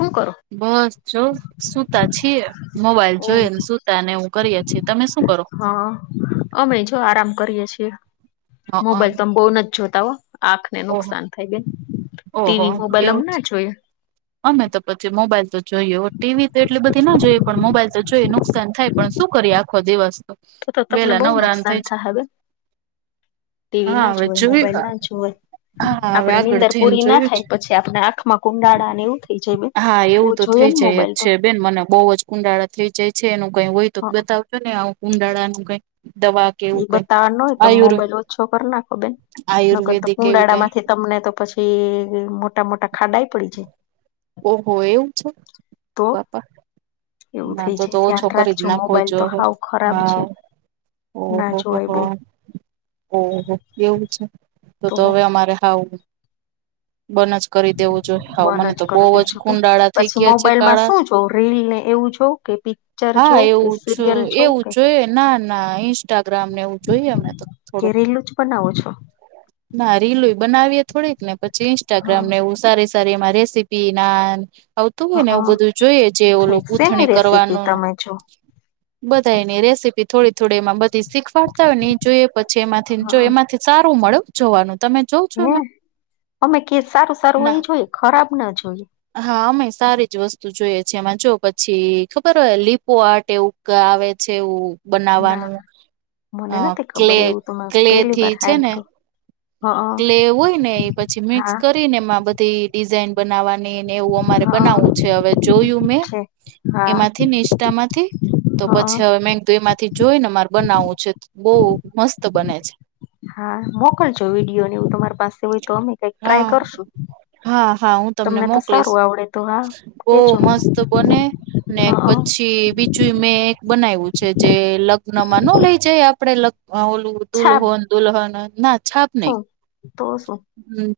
હું કરો બસ જો સુતા છીએ મોબાઈલ ઓહ જોઈ ને સુતા ને એવું કરીએ છે તમે શું કરો હ અમે જો આરામ કરીએ છીએ હઅન મોબાઈલ તો અમ બહુ નથ જોતા હો આંખ ને ઓહો નુકસાન થઈ જાય ઓહો ટીવી મોબાઈલ અમ એવું જ. ના જોઈએ અમે તો પછી મોબાઈલ તો જોઈએ હો ટીવી તો એટલી બધી ના જોઈએ પણ મોબાઈલ તો જોઈએ નુકસાન થાય પણ શું કરીએ આખો દિવસ તો તો તમને વેલા બહુ નવરાન નુકસાન થઈ છે થાય હે બેન ટીવી હા ના હવે જોવાય મોબાઈલ જોયું ના જોવાય હા હવે આપડે આગળ નીંદર જઈને પૂરી ના જોયું છે થાય પછી આપમાં આંખમાં કુંડાળા ને એવું થાય હા એવું તો થઈ જાય જ છે બેન મને બહુ જ કુંડાળા થઈ જાય છે એનું કઈ હોય તો હા, બતાવ ને આવું કુંડાળા નું કઈક દવા કે એ એવું કઈ બતાવવા ન હોય તમ આયુર્ મોબાઈલ ઓછો કર નાખો બેન ન કરતા આયુર્વેદિક એવી કુંડાળા કઈ માંથી તમને તો પછી મોટા મોટા ખાડા ય પડી જાય ઓહો એવું છે તો બાપા એવું ના થઈ તો જાય તો ઓછો ધ્યાન કરી જ રાખજો નાખો મોબાઈલ જો તો હો હાવ ખરાબ છે ના ઓહોહોહો જોવાય બહુ ઓહો એવું છે તો તો હવે અમારે હાવ બન જ કરી દેવું જોઈ હાવ મને બંધ તો કરી બહુ જ દેજો બેન કુંડાળા થઈ પછી ગયા છે મોબાઈલમાં કાળા શું જો રીલ ને એવું જો કે પી હા એવું એવું જોઈએ ના ના ઇન્સ્ટાગ્રામને એવું જોઈએ અમે તો કે થોડુંક રીલું જ બનાવો છો ના રીલુ બનાવીએ થોડીક ને પછી ઇન્સ્ટાગ્રામ હા ને એવું સારી સારી એમાં રેસી ટી નાન આવતું હોય ને એવું હા બધું જોઈએ જે ઠીક ઓલું શેની ગુથણી રેસીપી કરવાનું તમે [inaudible] બધા એની રેસીપી થોડી થોડી એમાં બધી શીખવાડતા હોય ને ઈ જોઈએ પછી એમાંથી જો હા એમાં સારું મળે જોવાનું તમે જોવ છો હ એમાં? અમે કે સારું સારું હોય ના. ઈ જોઈ એ ખરાબ ના જોઈએ હા અમે સારી જ વસ્તુ જોઈએ છેએ એમાં જો પછી ખબર હોય લીપો આર્ટ એવું કઆવે છે એવું ના બનાવાનું મને અ નથી ખબર ક્લે એવું તો મે ક્લે પેલી વાર થી છે ને સાંભળ્યું હા કલે હોય ને એ પછી મિક્સ હા કરીને એમાં બધી ડિઝાઇન બનાવાનીને એવું મારે હા બનાવવું છે. હવે જોયું મેં. છે હા એમાંથી ઇન્સ્ટા માંથી તો હા પછી હવે મે કીધું હવે એમાંથી જોઈ ને માર બનાવવું છે બહુ મસ્ત બને છે. હા મોકલજો વિડીયો ને એવું તમારી પાસે હોય તો અમે કઈક ટ્રાય હા કરશું. હા હા હું તમને તો મોકલીશ. સારું આવડે તો હા બવ કેજો મસ્ત બને, ને હા પછી બી જુ મેં એક બનાવ્યું છે. જે લગ્નમાં નો લઇ જાય આપડે લગ્નમા ઓલું છાબ દુલહો ને દુલહન ના છાપ નૈ. શું તો શું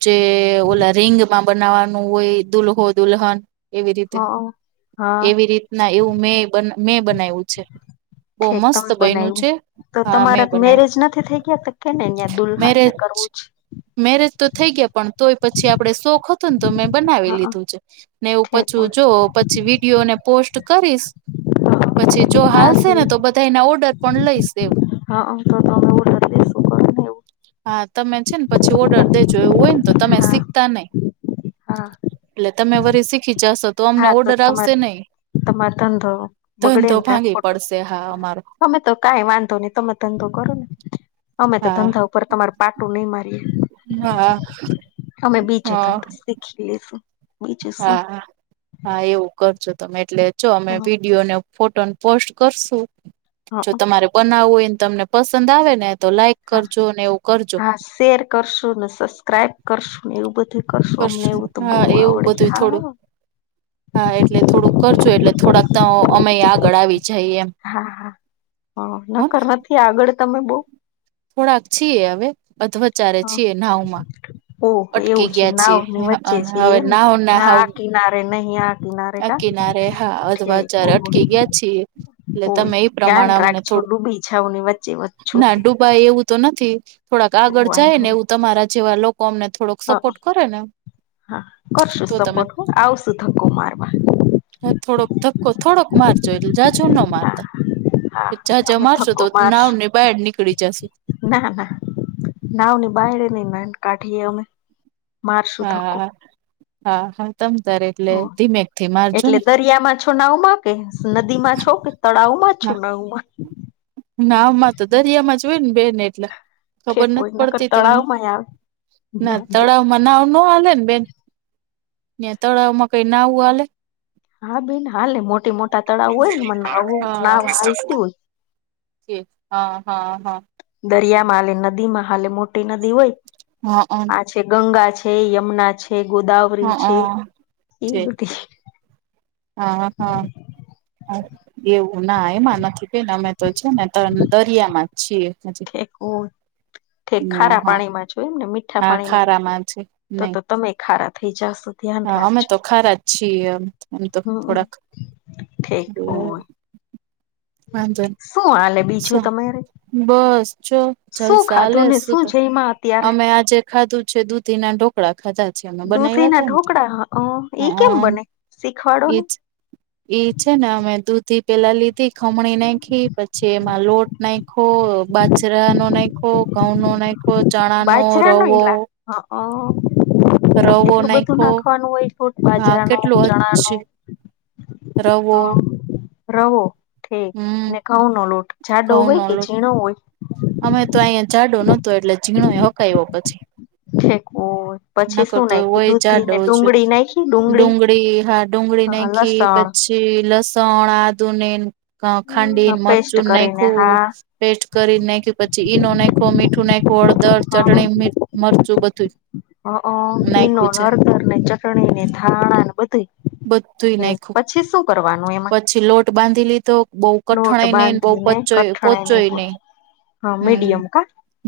જે ઓલા રિંગમાં બનાવાનું હોય દુલ્હો દુલ્હન એવી રીતે હા હા એવી રીતના એવું મેં મેં બનાવ્યું છે. બહુ ઠીક મસ્ત તમે બયનું બનાવ્યું છે તો હા મેં તમારા બનાવ્યું મેરેજ નથી થઈ ગયા કે? ને દુલ્હન ને મેરેજ કરવું જ મેરેજ તો થઈ ગયા પણ, તોય પછી આપણે શોખ હતો ને તો મેં બનાવી હા લીધું છે. ને એવું ઠેક પછું બોલ જો પછી વિડીયો ને પોસ્ટ કરીશ. પછી જો હા હાલશે ને તો બધા એના ઓર્ડર પણ લઈશ એમ. હા હ તોમે ઓર્ડર શુંકર [unintelligible] હા તમે છે ને પછી ઓર્ડર દેજો એવું હોય ને તો તમે હા શીખતા નહી. હા એટલે તમે વરી શીખી જાશો. તો અમને હા ઓર્ડર આવશે તમારે નહી, તમારો ધંધો બગડે ધંધો ને કા ભાંગી ખોટો પડશે હા અમારો અમે તો કઈ વાંધો નહી. તમે ધંધો કરો ને અમે તો હા ધંધા ઉપર તમાર પાટું નહી મારીએ હા અમે બીજે ધંધો શીખી લઈશું. બીજું શું હા હા હા એવું કરજો તમે એટલે જો અમે વિડીયો ને ફોટોને પોસ્ટ કરશું હ હ જો તમારે બનાવવું હોયને તમને પસંદ આવે ને તો લાઈક હા કરજો અને એવું કરજો. હા શેર કરશું, ને સબસ્ક્રાઈબ કરશું એવું બધું કરશું અમને એવું તો બહુ હા એવું બધું આવડે થોડું હા. હા એટલે થોડુંક કરજો એટલે થોડાક તો અમે આગળ આવી જાય એમ. હા હા હ નકર નથી આગળ તમે બવ થોડાક છીએ હવે, અધ્વચારે છીએ નાવમાં. ઓહ અટકી એવું છે ગયા છીએ, નાવની વચ્ચે છે હવે એમને ના હો ના આ હું-' કિનારે નહીં આ કિનારે કા અકી ના રે હા ઠીક અધવાચારે અટકી ગયા છીએ એટલે ઓ તમે ધ્યાન પ્રમાણે અમને રાખજો ડૂબી જાઓ ની વચ્ચે વચ્ચો તે ભાઈ એવું તો નથી થોડાક તો આગળ જાય ને, એવું તમારા જેવા લોકો અમને થોડોક હા સપોર્ટ કરે ને હા કરશું તો તમે સપોર્ટ હ, આવશું ધક્કો મારવા. થોડોક ધક્કો થોડોક મારજો એટલે જાજુ ના મારતા. હા હા જાજા અમે મારશો ધક્કો તો નાવ મારશું ને બહાર નીકળી જશે. ના ના નાવની બાયડ ની ના કાઠીએ અમે. મારશું ધક્કો હા હા હા તમ તારે એટલે હ ધીમેક થી મારજો એટલે ને. દરિયામાં છો નાવમાં કે નદીમાં છો કે તળાવમાં છું હા નાવમાં કે નાવમાં તો દરિયામાં જ હોય ને બેન એટલે. ઠેક ખબર હોય નથી નકર પડતી તમને તળાવમાં આવે ના તળાવમાં નાવ ન હાલે ને બેન ને તળાવમાં કઈ નાવું હાલે. હા બેન હાલે મોટી મોટા તળાવ હોય ને એમાં હા નાવ હાલતી હોય. હા હા હા. દરિયામાં હાલે, નદીમાં હાલે, મોટી નદી હોય. હા આ છે, ગંગા છે, યમુના છે, ગોદાવરી હા છે, હા એ છે બધી હા હા એવું ના એમાં નથી. ને અમે તો છે ને, તો દરિયામાં જ છીએ હજી. તે ના ખારા હા પાણીમાં જોય ને મીઠા હા પાણીમાં નથી ખારામાં છે નહી તો તમે ખારા થઈ જાશો. ધ્યાન હા અમે રાખજો તો ખારા જ છીએ એમ તો હમ થોડાક ઠીક ઓય વાંધો શું હાલે. બીજું તમારે બસ જો શું જલસા હાલે ખાધું ને સુું શું તો જઈમાં અત્યારે અમે આજે ખાધું છે દૂધીના ઢોકળા ખાધા છે અમે દૂધી ના બનાવવા ને ઢોકળા ઈ કેમ હહા બને શીખવાડો ને ઈ છે ને અમે દૂધી પેલા લીધી ખમણી નાખી પછી લોટ નાખો, બાજરાનો નાખો, ઘઉંનો નાખો, ચણાનો, બાજરા ન રવો [inaudible] રવો એટલું બધું નાયખો નાખવાનું હોય લોટ હા બાજરાનો, કેટલું હજ ચણાનો રવો હા રવો, ઠીક ને ઘઉનો લોટ જાડો હોય ઘઉંનો કે લોટ ઝીણો હોય. અમે તો અહીંયા જાડો નહોતો એટલે ઝીણો એ હકાય્યો પછી, ઠેકવો હોય ન પછી શું કરતો નાખ્યું હોય દૂધી જાડો ને ડુંગળી નાખી ડુંગળી હાડ ડુંગળી નાખી, લસણ પછી લસણ, આદુને, અ ખાંડી પેસ્ટ મરચું કરીને નાખું, હા પેસ્ટ કરી નાખી, પછી ઈનો નાખો, મીઠું નાખું, હળદર ચટણી, મરચું બધું ઇનો, નાયખું છે હર્દરને, ચટણીને, ધાણાને બધુંય બધુંઈ નાયખું પછી શું કરવાનું એમાં પછી લોટ બાંધી લીધો બઉ લોટ કઠણાય નઈ ને બઉ બાંધીને કઠણ કણાયનેપ હમ્મ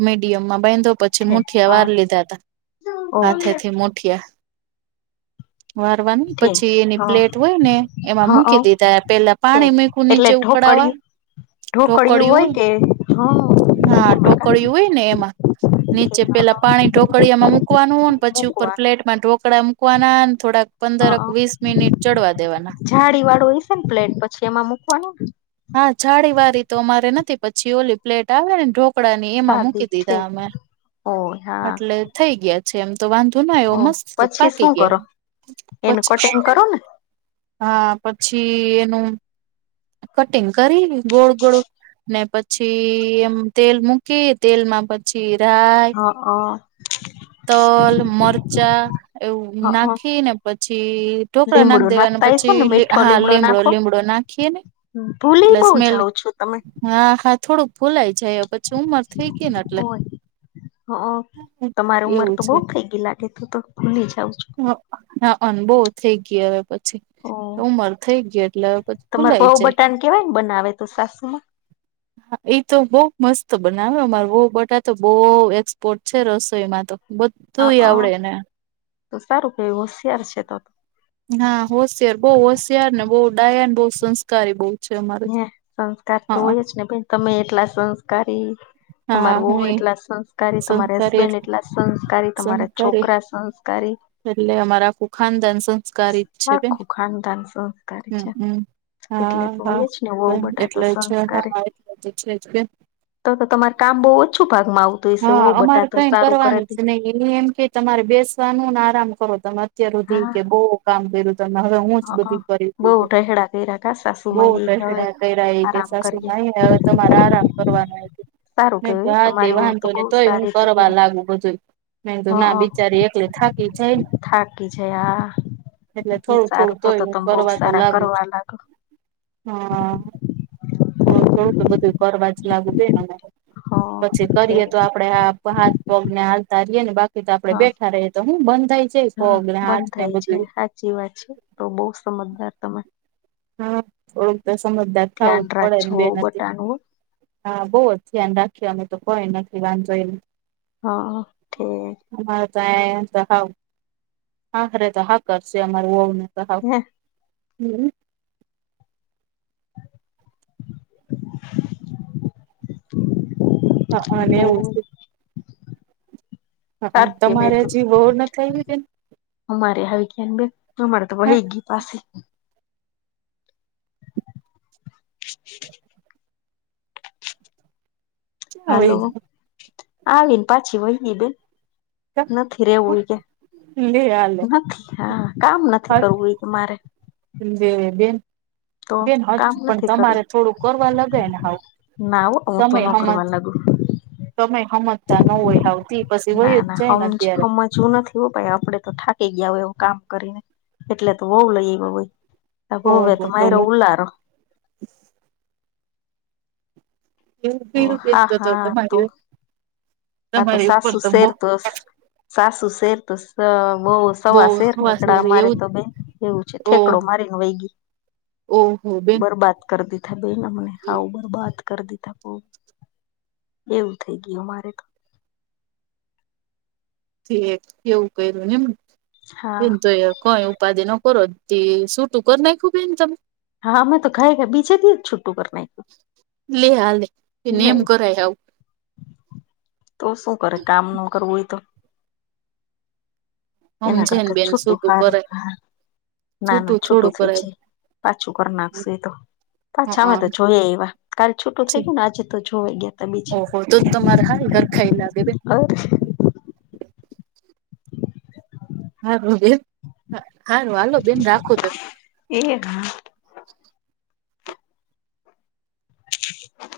મીડિયમમાં બાંધો પછી છે મુઠિયા હા વાર લીધા હતા. ઓ હાથેથી મુઠિયા વારવાની થે પછી એની હા પ્લેટ હોય ને એમાં હા મૂકી દીધા પેલા પાણી મુકુ નીચે ઢોકળ ઉકળાવા ઢોકળયુ હોય કે હા. હા એમાં કા ઢોકળીયુ હોય ને એમાં, નીચે થે હા પેલા અ પાણી ઢોકળીયામાં મુકી મૂકવાનું પછી ઉપર મૂકવાનું પ્લેટમાં ઢોકળા મૂકવાના થોડાક પંદર વીસ મિનિટ ચડવા દેવાના, જાડી વાળું હશે ને પ્લેટ પછી એમાં મૂકવાનું હા જાડીવાળી તો અમારે નથી પછી ઓલી પ્લેટ આવે ને ઢો- -કડડા ની એમાં સાદી મૂકી થે દીધા અમે ઓ હા એટલે થઈ ગયા. એમ તો વાંધો ના આવ ઓ મસ્ત પછી પાકી શું ગયા કરો એનું કટિંગ પછી કરો ને હા પછી એનું કટિંગ કરી ગોળ ગોળ ને પછી એમ તેલ મૂકી તેલ માં પછી રાય, હા અ તલ, મરચા, એવું હા અ નાખી ને પછી ઢોકળા નાખી લીમડો દેવાને નાખતા હશો ને મીઠો હા લીમડો નાખો લીમડો નાખીએને ભૂલી એટલે બહુ સ્મેલ જાવ છો તમે હા હા થોડુંક ભુલાઈ જાય પછી ઉંમર થઈ ગઈ ને એટલે ઓય હ તમારી ઉંમર એવું તો બઉ છે થઈ ગય લાગે તો તો ભુલી જાઉ છું. હા અન બો થઈ ગયા હવે પછી હા ઉમર થઈ ગયા. તમાર હોવબટા કેવાય બનાવે તો સાસુમાં. એ તો બઉ મસ્ત બનાવે હો માર હોવબટા બહુ એક્સપોર્ટ છે રસોઈમાં તો બધું હા આવડે એને, તો સારું કે હોશિયાર છે તો, હા હોશિયાર, બહુ હોશિયારને, બહુ ડાયા, બહુ સંસ્કારી બહુ, છે અમારે હ સંસ્કાર તો હા હોય જ ને ભાઈ તમે એટલા સંસ્કારી તમાર હા વહૂ હું એટલા સંસ્કારી, તમારે સંસ્કારી હસબેન્ડ એટલા સંસ્કારી, તમારા સંસ્કારી છોકરા સંસ્ તારી એટલે અમારા ખું ખાનદાન સંસ્કારી જ છે, બેન. આખું ખાનદાન સંસ્કારી હમ્મ છે હમ્મ. હા એટલે તો હા હોય જ ને વહુ બટા તો એટલે જ સંસ્કારી હા એટલે જ છે જ કે. તો તો તમારે કામ બઉ જ છુ ભાગમાં આવ હા. અમારે કઈ કરવાનું જ નઈ, એની એમ કે તમારે બેસવાનું ને આરામ કરો તમે, અત્યાર હુધી હા કે બોવ કામ કર્યું. તમ હવે હું જ હ બધી કરી બહુ હતી કે, ઢહેડા કર્યા કા બો સાસુમાં એ કે હવે ટટડા કયરા એ કેસ આરામ સાસુ કરીએ બઈ હવે તમારે આરામ કરવાનું, સારું ને કેવાય ઘા તમારી બહુ તેવા તો બહુ ને તોય સારી હું રીતે કરવા લાગુ બધું. નઈ તો ના કેવાય બિચારી એકલી થાકી જાય ને. હ થાકી જાય આ એટલે ઈ થોડું થોડું સારું તો તોય તો એને તમે બહુ કરવા તો સારા લાગુ જ. કરવા લાગો હા, તો થોડુંક બધું કરવા જ લાગુ દે ને. પછી હ કરીએ તો આપડે આપ હાથ પગને હલતારીએે ને બા તોયતો આપડે હા બેઠા રએ તો હું બંધ થાય છે, હા કોગરાટ બંધ થાય છે બધું સાચી વાત છે. તો બો સમજદાર તમે. હા, થોડુંક તો સમજદાર ધ્યાન થાવું જ પડે ને રાખજો બે નથી. બટાનું હા બોવ જ ધ્યાન રાખીએ અમે તો કોઈ નથી વાંધો એમ. હા. થો અમારે તાંય ત હાવ, હાંકરે તો હા કરસે અમાર વઉ ને. ત હાવ [unintelligible] હા અને ઓ ઉસી હ અન સારું કેવાય તમારે તો હજી વઉ નથ આયવી બેન. અમારે હવે ક્યાન બે, હમારે તો હા વહી ગી પાસી. હ હાલો. ક્યાં આવીને પાછી વહીની બેન નથી રેવું ઓય કે, વઈ લે હાલે નથી. હા કામ નથી કરવું એકે મારે. મ્મ બે બેન તો બેન હજ કામ પણ નથી તમારે થોડું કરવા લગે ને હાવ. નાવો અ તો તમે ન હમજ કરવા લાગુ. તમે હમજતા ન હોય, હાવતી પસી વય જ જાય ને અત્યારે. જો નથી હો ભાઈ આપડે તો થાકી ગીયા ઓય કામ કરીને એટલે તો વઉ લઈ ભાઈ તો હુવે તો માયરો ઉલ્લાારો. એવું ઓ કર્યું બેન હા તો હા તો. તમારી હા તો તમારી ઉપર સાસુ તો શેર બો તોસ, સાસુ શેર તોસ અ બઉ બો સવા શેર હવાસ નીકળે અમારે એવું તો બેન એવું છે, ઓ ઠેકડો મારીને વઈ ગઈ. ઓહો બેન. બરબાદ કરી દીધા બેન, અમને હાવ બરબાત. કર દીધા બો. એવું થઈ ગીયું મારે તો. થીએ કેવું કર્યું નેમ, હા એમ ત એ કોઈ ઉપાધિ ન કરો તે સૂટું કર નાયખુ બેન તમ હા અમેં તો ખાઈ ગયા, બીજે દીએ જ છુટું કર નાયખુ. લે હાલેે, એને એમ કરાય આવું. તો શું કરે, કામ ન કરવું હોય તો. એના હમજે ને કરતા બેન છૂટું સૂટું હારુ. કરાય હા. ના ના થોડું છૂટું થઈ કરાય જાય, પાછું કર નાખશે એ તો. હઅ પાછા અમે તો જોયે આયવા, કાલ છુટું થઈ ગીયુ ને આજે તો જોવા ગીયા તા બીજે. ઓહહો, તો તમે હાય હરખાઈ લાગે બે અ હારું બેન સારું હાલો બેન રાખો તો. એ હા [inaudible]